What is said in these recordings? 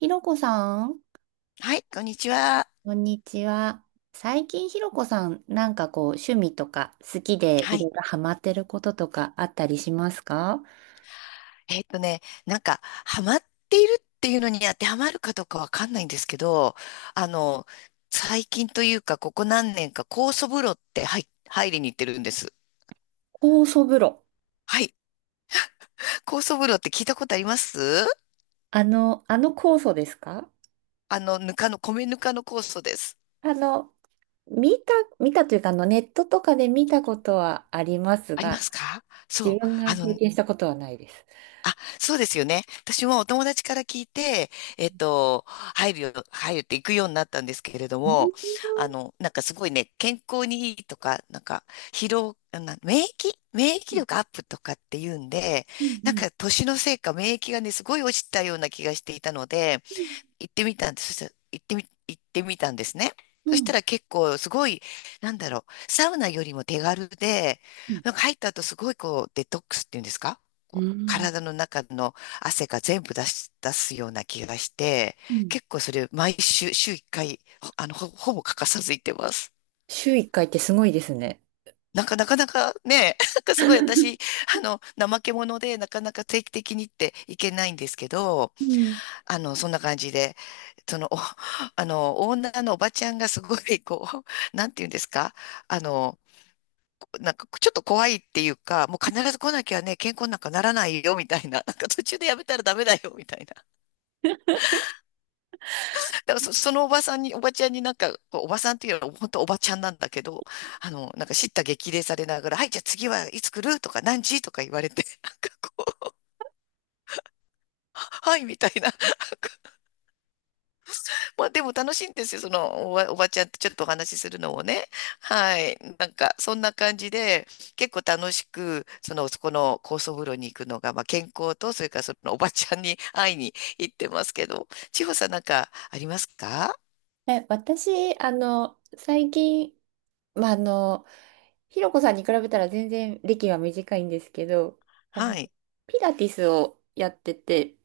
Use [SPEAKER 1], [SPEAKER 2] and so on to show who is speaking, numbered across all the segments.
[SPEAKER 1] ひろこさん、
[SPEAKER 2] はい、こんにちは。
[SPEAKER 1] こんにちは。最近ひろこさん、なんかこう、趣味とか好きで
[SPEAKER 2] は
[SPEAKER 1] いろ
[SPEAKER 2] い。
[SPEAKER 1] いろハマってることとかあったりしますか？
[SPEAKER 2] なんか、ハマっているっていうのに当てはまるかどうかわかんないんですけど、あの、最近というか、ここ何年か、酵素風呂って入りに行ってるんです。
[SPEAKER 1] 酵素風呂。
[SPEAKER 2] はい。酵素風呂って聞いたことあります？
[SPEAKER 1] あの酵素ですか？
[SPEAKER 2] ぬかの、米ぬかの酵素です。
[SPEAKER 1] あの、見た、見たというか、ネットとかで見たことはあります
[SPEAKER 2] ありま
[SPEAKER 1] が、
[SPEAKER 2] すか、そ
[SPEAKER 1] 自
[SPEAKER 2] う。
[SPEAKER 1] 分
[SPEAKER 2] あ
[SPEAKER 1] が経
[SPEAKER 2] の、
[SPEAKER 1] 験したことはないです。
[SPEAKER 2] あ、そうですよね。私もお友達から聞いて、入るって行くようになったんですけれども、なんかすごいね、健康にいいとか、なんか、疲労、な、免疫、免疫力アップとかっていうんで、
[SPEAKER 1] うんう
[SPEAKER 2] なん
[SPEAKER 1] ん
[SPEAKER 2] か年のせいか免疫がね、すごい落ちたような気がしていたので、行ってみたんです。そしたら行ってみたんですね。
[SPEAKER 1] う
[SPEAKER 2] そし
[SPEAKER 1] ん
[SPEAKER 2] たら結構すごい、なんだろう、サウナよりも手軽で、
[SPEAKER 1] うん
[SPEAKER 2] なんか入った後すごいこうデトックスっていうんですか？
[SPEAKER 1] う
[SPEAKER 2] こう
[SPEAKER 1] ん
[SPEAKER 2] 体の中の汗が全部出し、出すような気がして、
[SPEAKER 1] うん。
[SPEAKER 2] 結構それ毎週、週1回、ほあの、ほ、ほぼ欠かさず行ってます。
[SPEAKER 1] 週1回ってすごいですね。
[SPEAKER 2] なんかなかなかね、なんかすごい私、怠け者でなかなか定期的にっていけないんですけど、
[SPEAKER 1] うん。
[SPEAKER 2] そんな感じで、その、お、オーナーのおばちゃんがすごい、なんていうんですか、あの、なんか、ちょっと怖いっていうか、もう必ず来なきゃね、健康なんかならないよ、みたいな。なんか途中でやめたらダメだよ、みたいな。だからそのおばさんに、おばちゃんになんか、こうおばさんっていうのは本当おばちゃんなんだけど、なんか叱咤激励されながら、はい、じゃあ次はいつ来るとか、何時とか言われて、なんかこう、はい、みたいな。まあでも楽しいんですよ、おばちゃんとちょっとお話しするのもね。はい。なんか、そんな感じで、結構楽しく、その、そこの高層風呂に行くのが、まあ健康と、それからそのおばちゃんに会いに行ってますけど、千穂さんなんかありますか？
[SPEAKER 1] 私、最近、まあ、ひろこさんに比べたら全然歴は短いんですけど、あ
[SPEAKER 2] は
[SPEAKER 1] の、
[SPEAKER 2] い。
[SPEAKER 1] ピラティスをやってて、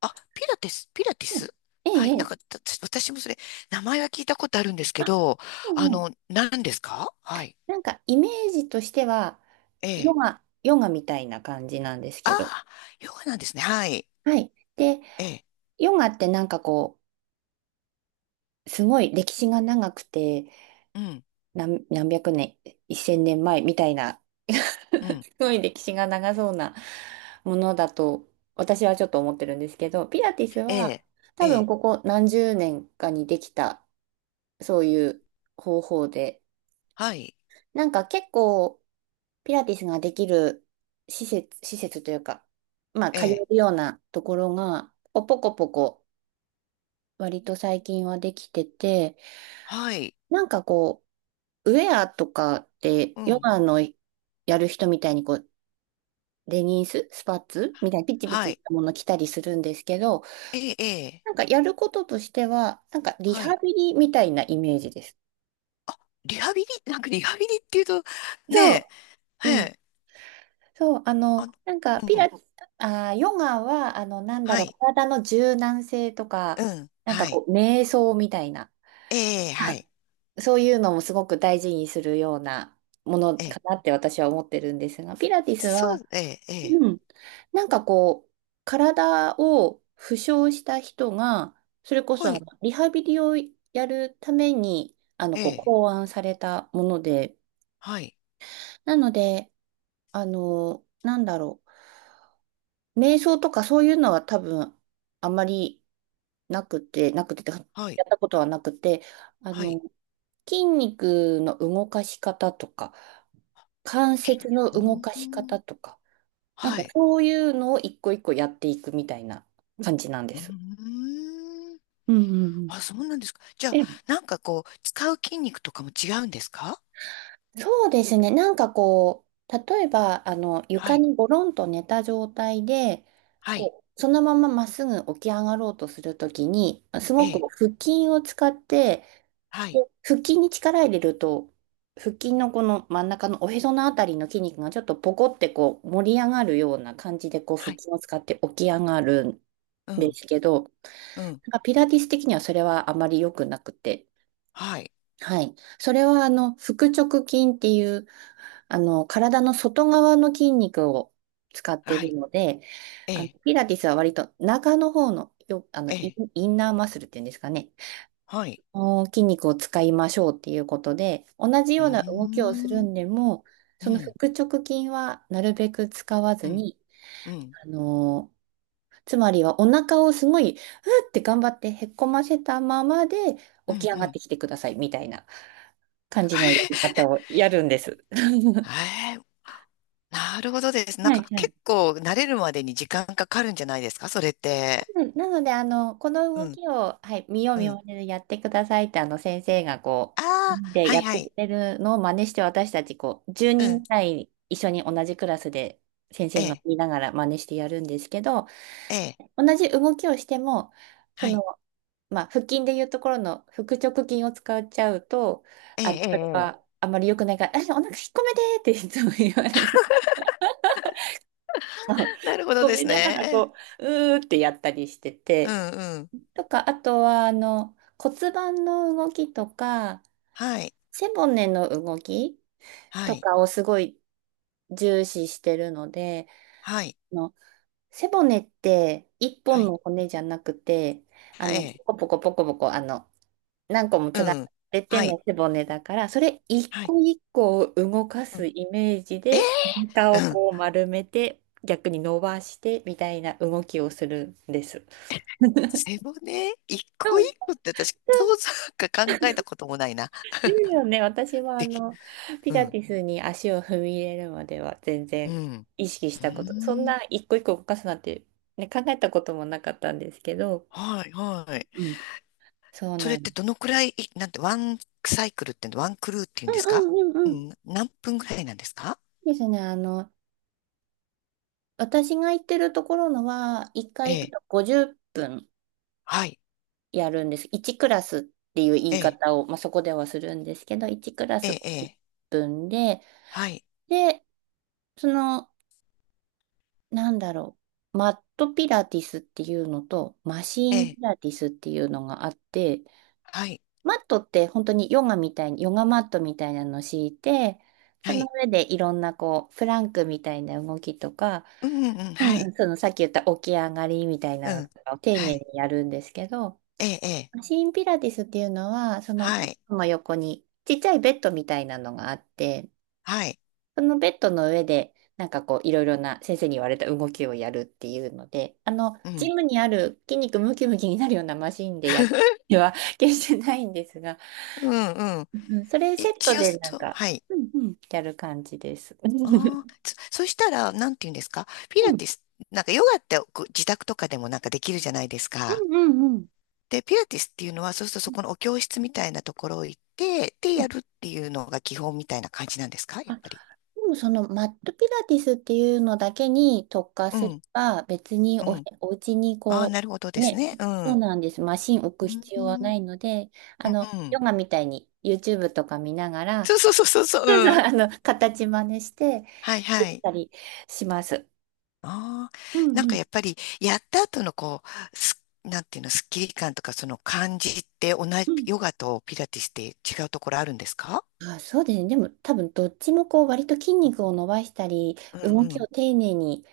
[SPEAKER 2] あ、ピラティス、ピラティ
[SPEAKER 1] え
[SPEAKER 2] ス。
[SPEAKER 1] え、
[SPEAKER 2] は
[SPEAKER 1] え
[SPEAKER 2] い。なん
[SPEAKER 1] え、
[SPEAKER 2] か、私もそれ、名前は聞いたことあるんですけ
[SPEAKER 1] あ、
[SPEAKER 2] ど、あ
[SPEAKER 1] うんうん、
[SPEAKER 2] の、何ですか？はい。
[SPEAKER 1] なんかイメージとしては、
[SPEAKER 2] ええ。
[SPEAKER 1] ヨガみたいな感じなんです
[SPEAKER 2] あ
[SPEAKER 1] けど、
[SPEAKER 2] あ、ヨガなんですね。はい。
[SPEAKER 1] はい。で、
[SPEAKER 2] ええ。
[SPEAKER 1] ヨガってなんかこう、すごい歴史が長くて、
[SPEAKER 2] うん、
[SPEAKER 1] 何百年、一千年前みたいな
[SPEAKER 2] うん。
[SPEAKER 1] すごい歴史が長そうなものだと私はちょっと思ってるんですけど、ピラティス
[SPEAKER 2] え
[SPEAKER 1] は
[SPEAKER 2] え、え
[SPEAKER 1] 多分
[SPEAKER 2] え。
[SPEAKER 1] ここ何十年かにできたそういう方法で、
[SPEAKER 2] はい。
[SPEAKER 1] なんか結構ピラティスができる施設というか、まあ
[SPEAKER 2] え
[SPEAKER 1] 通え
[SPEAKER 2] え、
[SPEAKER 1] るようなところがポコポコ割と最近はできてて、
[SPEAKER 2] はい、
[SPEAKER 1] なんかこう、ウェアとかって
[SPEAKER 2] う
[SPEAKER 1] ヨ
[SPEAKER 2] ん、
[SPEAKER 1] ガのやる人みたいにこうデニース、スパッツみたいなピチピ
[SPEAKER 2] は
[SPEAKER 1] チし
[SPEAKER 2] い、
[SPEAKER 1] たもの着たりするんですけど、
[SPEAKER 2] ええ、ええ、
[SPEAKER 1] なんかやることとしては、なんかリ
[SPEAKER 2] は
[SPEAKER 1] ハ
[SPEAKER 2] い。
[SPEAKER 1] ビリみたいなイメージです。
[SPEAKER 2] リハビリ、なんかリハビリっていうと、
[SPEAKER 1] そ
[SPEAKER 2] ね
[SPEAKER 1] う、う
[SPEAKER 2] え、え
[SPEAKER 1] ん。
[SPEAKER 2] え、
[SPEAKER 1] そう、あ
[SPEAKER 2] あの、
[SPEAKER 1] の、なんか
[SPEAKER 2] う
[SPEAKER 1] ピラ
[SPEAKER 2] ん、
[SPEAKER 1] ティス、あー、ヨガは、なんだ
[SPEAKER 2] は
[SPEAKER 1] ろう、
[SPEAKER 2] い、
[SPEAKER 1] 体の柔軟性とか、
[SPEAKER 2] うん、
[SPEAKER 1] なんか
[SPEAKER 2] はい、
[SPEAKER 1] こう、瞑想みたいな、
[SPEAKER 2] ええ、は
[SPEAKER 1] はい、
[SPEAKER 2] い、
[SPEAKER 1] そういうのもすごく大事にするようなもの
[SPEAKER 2] え
[SPEAKER 1] か
[SPEAKER 2] え、
[SPEAKER 1] なって私は思ってるんですが、ピラティス
[SPEAKER 2] そ
[SPEAKER 1] は、
[SPEAKER 2] う、ええ、ええ、
[SPEAKER 1] うん。なんかこう、体を負傷した人が、それこそ
[SPEAKER 2] は
[SPEAKER 1] あ
[SPEAKER 2] い、
[SPEAKER 1] のリハビリをやるために、
[SPEAKER 2] え
[SPEAKER 1] こう、
[SPEAKER 2] え、
[SPEAKER 1] 考案されたもので、
[SPEAKER 2] はい、
[SPEAKER 1] なので、なんだろう、瞑想とかそういうのは多分、あまりなくて、や
[SPEAKER 2] はい、
[SPEAKER 1] ったことはなくて、あ
[SPEAKER 2] は
[SPEAKER 1] の、
[SPEAKER 2] い、
[SPEAKER 1] 筋肉の動かし方とか、関節の
[SPEAKER 2] う
[SPEAKER 1] 動か
[SPEAKER 2] ー
[SPEAKER 1] し
[SPEAKER 2] ん、
[SPEAKER 1] 方とか、なん
[SPEAKER 2] は
[SPEAKER 1] か
[SPEAKER 2] い、
[SPEAKER 1] そういうのを一個一個やっていくみたいな感じなんで
[SPEAKER 2] うー
[SPEAKER 1] す。
[SPEAKER 2] ん、
[SPEAKER 1] うんうん。
[SPEAKER 2] あ、そうなんですか。じゃあ、
[SPEAKER 1] え、
[SPEAKER 2] なんかこう、使う筋肉とかも違うんですか？
[SPEAKER 1] そうですね。なんかこう、例えば、
[SPEAKER 2] は
[SPEAKER 1] 床
[SPEAKER 2] い、
[SPEAKER 1] にゴロンと寝た状態で、
[SPEAKER 2] はい、
[SPEAKER 1] こう、そのまままっすぐ起き上がろうとするときに、す
[SPEAKER 2] え
[SPEAKER 1] ごく
[SPEAKER 2] え、
[SPEAKER 1] 腹筋を使って、
[SPEAKER 2] はい、
[SPEAKER 1] こう腹筋に力入れると、腹筋のこの真ん中のおへそのあたりの筋肉がちょっとポコってこう盛り上がるような感じでこう腹
[SPEAKER 2] はい、
[SPEAKER 1] 筋を使って起き上がるん
[SPEAKER 2] う
[SPEAKER 1] で
[SPEAKER 2] ん、
[SPEAKER 1] すけど、な
[SPEAKER 2] うん、
[SPEAKER 1] んかピラティス的にはそれはあまり良くなくて。
[SPEAKER 2] はい、
[SPEAKER 1] はい。それは、腹直筋っていう、体の外側の筋肉を使っている
[SPEAKER 2] は
[SPEAKER 1] ので、
[SPEAKER 2] い、ええ、
[SPEAKER 1] ピラティスは割と中の方の、よ、あの、
[SPEAKER 2] え
[SPEAKER 1] イ
[SPEAKER 2] え、
[SPEAKER 1] ン、インナーマッスルっていうんですかね。
[SPEAKER 2] はい。
[SPEAKER 1] この筋肉を使いましょうっていうことで、同じ
[SPEAKER 2] う
[SPEAKER 1] よ
[SPEAKER 2] ー
[SPEAKER 1] うな動きをする
[SPEAKER 2] ん、
[SPEAKER 1] んでも、
[SPEAKER 2] う
[SPEAKER 1] その
[SPEAKER 2] ん、
[SPEAKER 1] 腹直筋はなるべく使わ
[SPEAKER 2] う
[SPEAKER 1] ず
[SPEAKER 2] ん、
[SPEAKER 1] に、
[SPEAKER 2] うん、
[SPEAKER 1] あの、つまりはお腹をすごい、うって頑張ってへっこませたままで
[SPEAKER 2] う
[SPEAKER 1] 起
[SPEAKER 2] ん、
[SPEAKER 1] き上
[SPEAKER 2] う
[SPEAKER 1] がっ
[SPEAKER 2] ん。
[SPEAKER 1] てきてくださいみたいな感 じのやり
[SPEAKER 2] ええ、
[SPEAKER 1] 方をやるんです。
[SPEAKER 2] へえ、なるほどです。なん
[SPEAKER 1] は
[SPEAKER 2] か
[SPEAKER 1] い、は
[SPEAKER 2] 結
[SPEAKER 1] い。
[SPEAKER 2] 構慣れるまでに時間かかるんじゃないですか、それって。
[SPEAKER 1] うん、なので、この
[SPEAKER 2] う
[SPEAKER 1] 動
[SPEAKER 2] ん、
[SPEAKER 1] きを、はい、見よう
[SPEAKER 2] う
[SPEAKER 1] 見
[SPEAKER 2] ん。
[SPEAKER 1] まねでやってくださいって、先生がこ
[SPEAKER 2] あ
[SPEAKER 1] う、
[SPEAKER 2] あ、
[SPEAKER 1] で、
[SPEAKER 2] は
[SPEAKER 1] や
[SPEAKER 2] い、
[SPEAKER 1] っ
[SPEAKER 2] は
[SPEAKER 1] て
[SPEAKER 2] い。
[SPEAKER 1] くれるのを真似して、私たち、こう、10
[SPEAKER 2] う
[SPEAKER 1] 人
[SPEAKER 2] ん、
[SPEAKER 1] ぐらい一緒に同じクラスで、先
[SPEAKER 2] え
[SPEAKER 1] 生の
[SPEAKER 2] え、
[SPEAKER 1] 見ながら真似してやるんですけど、
[SPEAKER 2] ええ、
[SPEAKER 1] 同じ動きをしても、そ
[SPEAKER 2] は
[SPEAKER 1] の、
[SPEAKER 2] い。
[SPEAKER 1] まあ、腹筋でいうところの腹直筋を使っちゃうと、
[SPEAKER 2] ええ、ええ、
[SPEAKER 1] それ
[SPEAKER 2] ええ、
[SPEAKER 1] はあまり良くないから、あ、お腹引っ込めてっていつも言われる。引
[SPEAKER 2] なるほど
[SPEAKER 1] っ込
[SPEAKER 2] で
[SPEAKER 1] め
[SPEAKER 2] す
[SPEAKER 1] ながら
[SPEAKER 2] ね。
[SPEAKER 1] こう、うーってやったりして
[SPEAKER 2] う
[SPEAKER 1] て。
[SPEAKER 2] ん、うん。
[SPEAKER 1] とか、あとは、骨盤の動きとか、
[SPEAKER 2] はい、
[SPEAKER 1] 背骨の動き
[SPEAKER 2] は
[SPEAKER 1] と
[SPEAKER 2] い、
[SPEAKER 1] かをすごい重視してるので、
[SPEAKER 2] はい、
[SPEAKER 1] あの、背骨って一
[SPEAKER 2] は
[SPEAKER 1] 本
[SPEAKER 2] い。
[SPEAKER 1] の骨じゃなくて、
[SPEAKER 2] ええ、
[SPEAKER 1] ポコポコポコポコ、何個も
[SPEAKER 2] う
[SPEAKER 1] 連な
[SPEAKER 2] ん、
[SPEAKER 1] れてて
[SPEAKER 2] はい、
[SPEAKER 1] の背骨だから、それ一
[SPEAKER 2] はい。
[SPEAKER 1] 個一個を動かす
[SPEAKER 2] う
[SPEAKER 1] イメージ
[SPEAKER 2] ん、
[SPEAKER 1] で、お腹
[SPEAKER 2] え
[SPEAKER 1] をこう
[SPEAKER 2] え、
[SPEAKER 1] 丸めて、逆に伸ばしてみたいな動きをするんです。
[SPEAKER 2] 背骨一個一個って私、そうそうか考えたこともないな。
[SPEAKER 1] いいよね。私は
[SPEAKER 2] でき、
[SPEAKER 1] ピ
[SPEAKER 2] う
[SPEAKER 1] ラ
[SPEAKER 2] ん、
[SPEAKER 1] ティスに足を踏み入れるまでは全
[SPEAKER 2] う
[SPEAKER 1] 然
[SPEAKER 2] ん。
[SPEAKER 1] 意識し
[SPEAKER 2] うー
[SPEAKER 1] たこと、そん
[SPEAKER 2] ん。
[SPEAKER 1] な一個一個動かすなんて、ね、考えたこともなかったんですけど、
[SPEAKER 2] はい、はい。
[SPEAKER 1] うん、そう
[SPEAKER 2] それ
[SPEAKER 1] な
[SPEAKER 2] っ
[SPEAKER 1] んで
[SPEAKER 2] て
[SPEAKER 1] す。
[SPEAKER 2] どのくらい、なんて、ワンサイクルって、ワンクルーっていう
[SPEAKER 1] う
[SPEAKER 2] んです
[SPEAKER 1] んう
[SPEAKER 2] か？
[SPEAKER 1] んう
[SPEAKER 2] う
[SPEAKER 1] んうん。
[SPEAKER 2] ん、何分ぐらいなんですか？
[SPEAKER 1] ですね。私が行ってるところのは、1
[SPEAKER 2] え
[SPEAKER 1] 回行く
[SPEAKER 2] え、
[SPEAKER 1] と50分。
[SPEAKER 2] はい、
[SPEAKER 1] やるんです。1クラスっていう言
[SPEAKER 2] え
[SPEAKER 1] い
[SPEAKER 2] え、
[SPEAKER 1] 方を、まあ、そこではするんですけど、1クラ
[SPEAKER 2] え
[SPEAKER 1] ス
[SPEAKER 2] え、
[SPEAKER 1] 50
[SPEAKER 2] ええ、
[SPEAKER 1] 分で、
[SPEAKER 2] はい、
[SPEAKER 1] で、その、なんだろう、マットピラティスっていうのと、マシ
[SPEAKER 2] え
[SPEAKER 1] ーン
[SPEAKER 2] え、
[SPEAKER 1] ピラティスっていうのがあって、
[SPEAKER 2] はい、
[SPEAKER 1] マットって本当にヨガみたいに、ヨガマットみたいなのを敷いて、そ
[SPEAKER 2] は
[SPEAKER 1] の
[SPEAKER 2] い、
[SPEAKER 1] 上でいろんなこう、プランクみたいな動きとか、
[SPEAKER 2] うん、うん、うん、
[SPEAKER 1] う
[SPEAKER 2] は
[SPEAKER 1] んう
[SPEAKER 2] い、
[SPEAKER 1] ん、そのさっき言った起き上がりみたい
[SPEAKER 2] う
[SPEAKER 1] なの
[SPEAKER 2] ん、
[SPEAKER 1] を丁
[SPEAKER 2] は
[SPEAKER 1] 寧に
[SPEAKER 2] い、
[SPEAKER 1] やるんですけど、
[SPEAKER 2] ええ、ええ、
[SPEAKER 1] マシンピラティスっていうのは、
[SPEAKER 2] はい、
[SPEAKER 1] その横にちっちゃいベッドみたいなのがあって、
[SPEAKER 2] はい、
[SPEAKER 1] そのベッドの上で、なんかこう、いろいろな先生に言われた動きをやるっていうので、
[SPEAKER 2] う
[SPEAKER 1] ジ
[SPEAKER 2] ん。
[SPEAKER 1] ムにある筋肉ムキムキになるようなマシンでやる では 決してないんですが、
[SPEAKER 2] うん、うん。
[SPEAKER 1] うん、それセット
[SPEAKER 2] 一応
[SPEAKER 1] でなん
[SPEAKER 2] そう、
[SPEAKER 1] か、
[SPEAKER 2] はい。
[SPEAKER 1] うんうん、やる感じです。
[SPEAKER 2] ああ、そしたら、なんて言うんですか、ピ
[SPEAKER 1] う
[SPEAKER 2] ラ
[SPEAKER 1] ん
[SPEAKER 2] ティス、なんかヨガってこう自宅とかでもなんかできるじゃないです
[SPEAKER 1] う
[SPEAKER 2] か。
[SPEAKER 1] んうんうん。
[SPEAKER 2] で、ピラティスっていうのは、そうするとそこのお教室みたいなところ行って、で、
[SPEAKER 1] うん、
[SPEAKER 2] やるっていうのが基本みたいな感じなんですか、やっぱり。
[SPEAKER 1] でもそのマットピラティスっていうのだけに特化
[SPEAKER 2] う
[SPEAKER 1] すれ
[SPEAKER 2] ん、
[SPEAKER 1] ば別に
[SPEAKER 2] うん。
[SPEAKER 1] お家に
[SPEAKER 2] ああ、な
[SPEAKER 1] こ
[SPEAKER 2] るほど
[SPEAKER 1] う、
[SPEAKER 2] です
[SPEAKER 1] ね、
[SPEAKER 2] ね。う
[SPEAKER 1] そう
[SPEAKER 2] ん。
[SPEAKER 1] なんです。マシン置
[SPEAKER 2] う
[SPEAKER 1] く
[SPEAKER 2] ん、
[SPEAKER 1] 必
[SPEAKER 2] う
[SPEAKER 1] 要はな
[SPEAKER 2] ん。
[SPEAKER 1] いので、
[SPEAKER 2] うん、
[SPEAKER 1] ヨガみたいに YouTube とか見ながら、
[SPEAKER 2] そうそうそうそうそう。
[SPEAKER 1] そうそう、
[SPEAKER 2] うん。
[SPEAKER 1] 形真似して
[SPEAKER 2] はい、
[SPEAKER 1] で
[SPEAKER 2] は
[SPEAKER 1] き
[SPEAKER 2] い。
[SPEAKER 1] たりします。
[SPEAKER 2] ああ、
[SPEAKER 1] う
[SPEAKER 2] なん
[SPEAKER 1] んう
[SPEAKER 2] か
[SPEAKER 1] ん
[SPEAKER 2] やっぱり、やった後のなんていうの、スッキリ感とかその感じって同
[SPEAKER 1] う
[SPEAKER 2] じ、
[SPEAKER 1] ん。
[SPEAKER 2] ヨガとピラティスって違うところあるんですか？
[SPEAKER 1] あ、そうですね。でも多分どっちもこう割と筋肉を伸ばしたり、
[SPEAKER 2] うん、
[SPEAKER 1] 動
[SPEAKER 2] う
[SPEAKER 1] きを
[SPEAKER 2] ん、
[SPEAKER 1] 丁寧に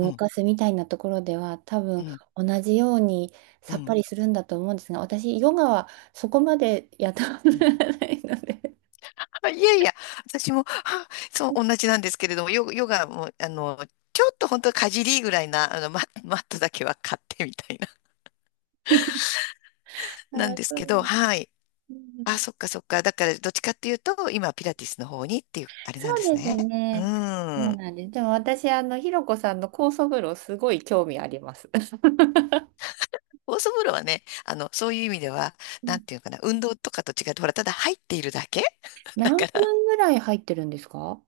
[SPEAKER 2] うん、
[SPEAKER 1] かすみたいなところでは多
[SPEAKER 2] う
[SPEAKER 1] 分
[SPEAKER 2] ん、
[SPEAKER 1] 同じように
[SPEAKER 2] う
[SPEAKER 1] さっぱ
[SPEAKER 2] ん、
[SPEAKER 1] りするんだと思うんですが、私ヨガはそこまでやったこ
[SPEAKER 2] う
[SPEAKER 1] とが
[SPEAKER 2] ん。
[SPEAKER 1] ないので、
[SPEAKER 2] あ、いやいや、私も、あ、そう、同じなんですけれども、ヨガも、あの、ちょっと本当かじりぐらいな、マットだけは買ってみたいな、なんです
[SPEAKER 1] そう
[SPEAKER 2] け
[SPEAKER 1] な
[SPEAKER 2] ど、
[SPEAKER 1] んです。
[SPEAKER 2] はい。
[SPEAKER 1] う
[SPEAKER 2] あ、
[SPEAKER 1] ん、
[SPEAKER 2] そっかそっか。だから、どっちかっていうと、今、ピラティスの方にっていう、あれなん
[SPEAKER 1] そ
[SPEAKER 2] で
[SPEAKER 1] う
[SPEAKER 2] す
[SPEAKER 1] です
[SPEAKER 2] ね。う
[SPEAKER 1] ね。そう
[SPEAKER 2] ん。
[SPEAKER 1] なんです。でも私ひろこさんの酵素風呂すごい興味あります。
[SPEAKER 2] オーソブロはね、あの、そういう意味では、
[SPEAKER 1] う
[SPEAKER 2] な
[SPEAKER 1] ん。
[SPEAKER 2] んていうのかな、運動とかと違って、ほら、ただ入っているだけ。
[SPEAKER 1] 何分ぐらい入ってるんですか？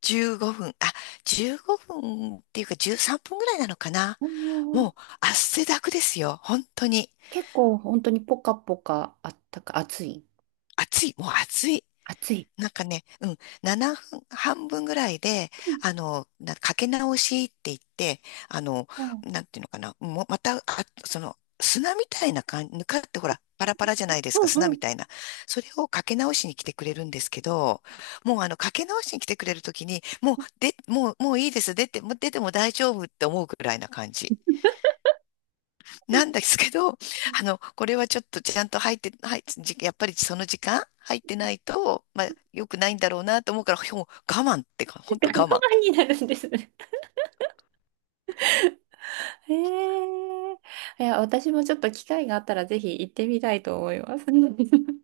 [SPEAKER 2] 15 分、あ、15分っていうか13分ぐらいなのかな。
[SPEAKER 1] お
[SPEAKER 2] も
[SPEAKER 1] ー。
[SPEAKER 2] う汗だくですよ。本当に。
[SPEAKER 1] 結構本当にポカポカあったか暑い。
[SPEAKER 2] 暑い。もう暑い。
[SPEAKER 1] 暑い。
[SPEAKER 2] なんかね、うん、7分、半分ぐらいで、
[SPEAKER 1] うん
[SPEAKER 2] あの、なかけ直しって言って、あの、
[SPEAKER 1] うん
[SPEAKER 2] なんていうのかな、もうまた、あ、その、砂みたいな感じ、ぬかってほら、パラパラじゃないですか、
[SPEAKER 1] うん
[SPEAKER 2] 砂
[SPEAKER 1] う
[SPEAKER 2] みた
[SPEAKER 1] ん。
[SPEAKER 2] いな。それをかけ直しに来てくれるんですけど、もうあの、かけ直しに来てくれるときに、もういいです、もう出ても大丈夫って思うぐらいな感じ。なんですけど、あの、これはちょっとちゃんと入って、はい、じやっぱりその時間入ってないと、まあ、良くないんだろうなと思うから、ほん我慢ってか、本当我
[SPEAKER 1] 我慢
[SPEAKER 2] 慢。
[SPEAKER 1] になるんですね。ええ。いや、私もちょっと機会があったらぜひ行ってみたいと思います。